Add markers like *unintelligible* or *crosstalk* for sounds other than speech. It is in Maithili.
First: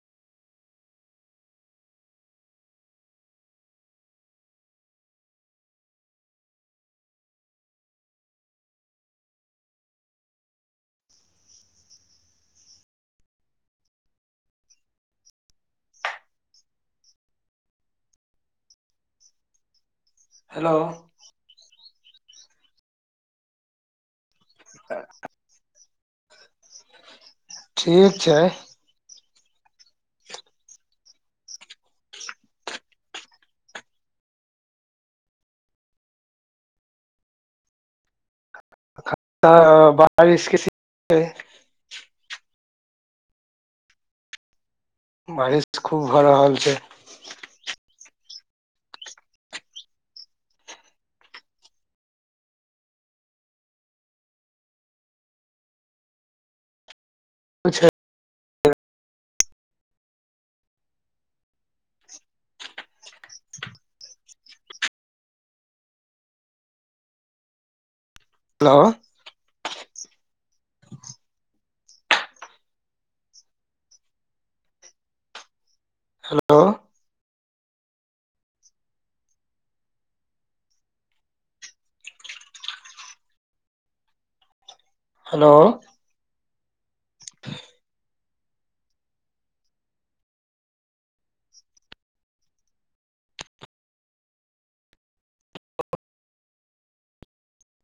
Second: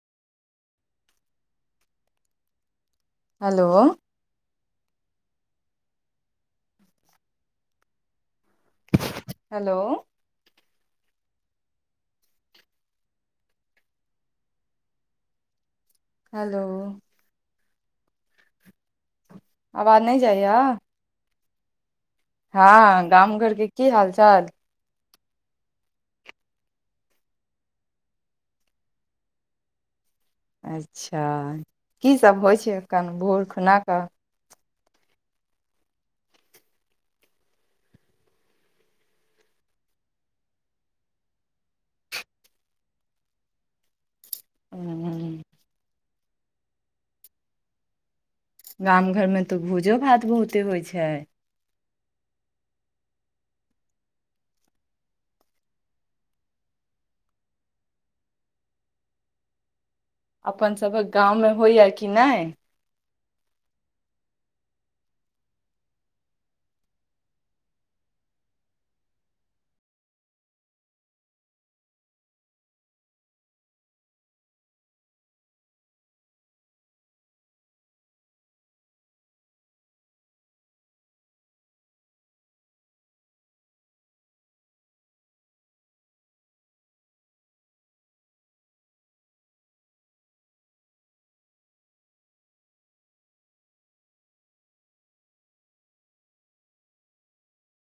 हेलो हेलो हेलो आवाज नहि जाइया हेलो हाँ गाम घर के की हाल चाल *inaudible* ठीक छै अच्छा की सब होय छै कन भोर खुना क बारिश के सी *unintelligible* *inaudible* ह बारिश खूब भ रहल छे गाम घर मे त भोजो भात बहुते होय छय अच्छा अपन सभक गाममे होइएा कि नय हेलो हेलो हेलो *inaudible*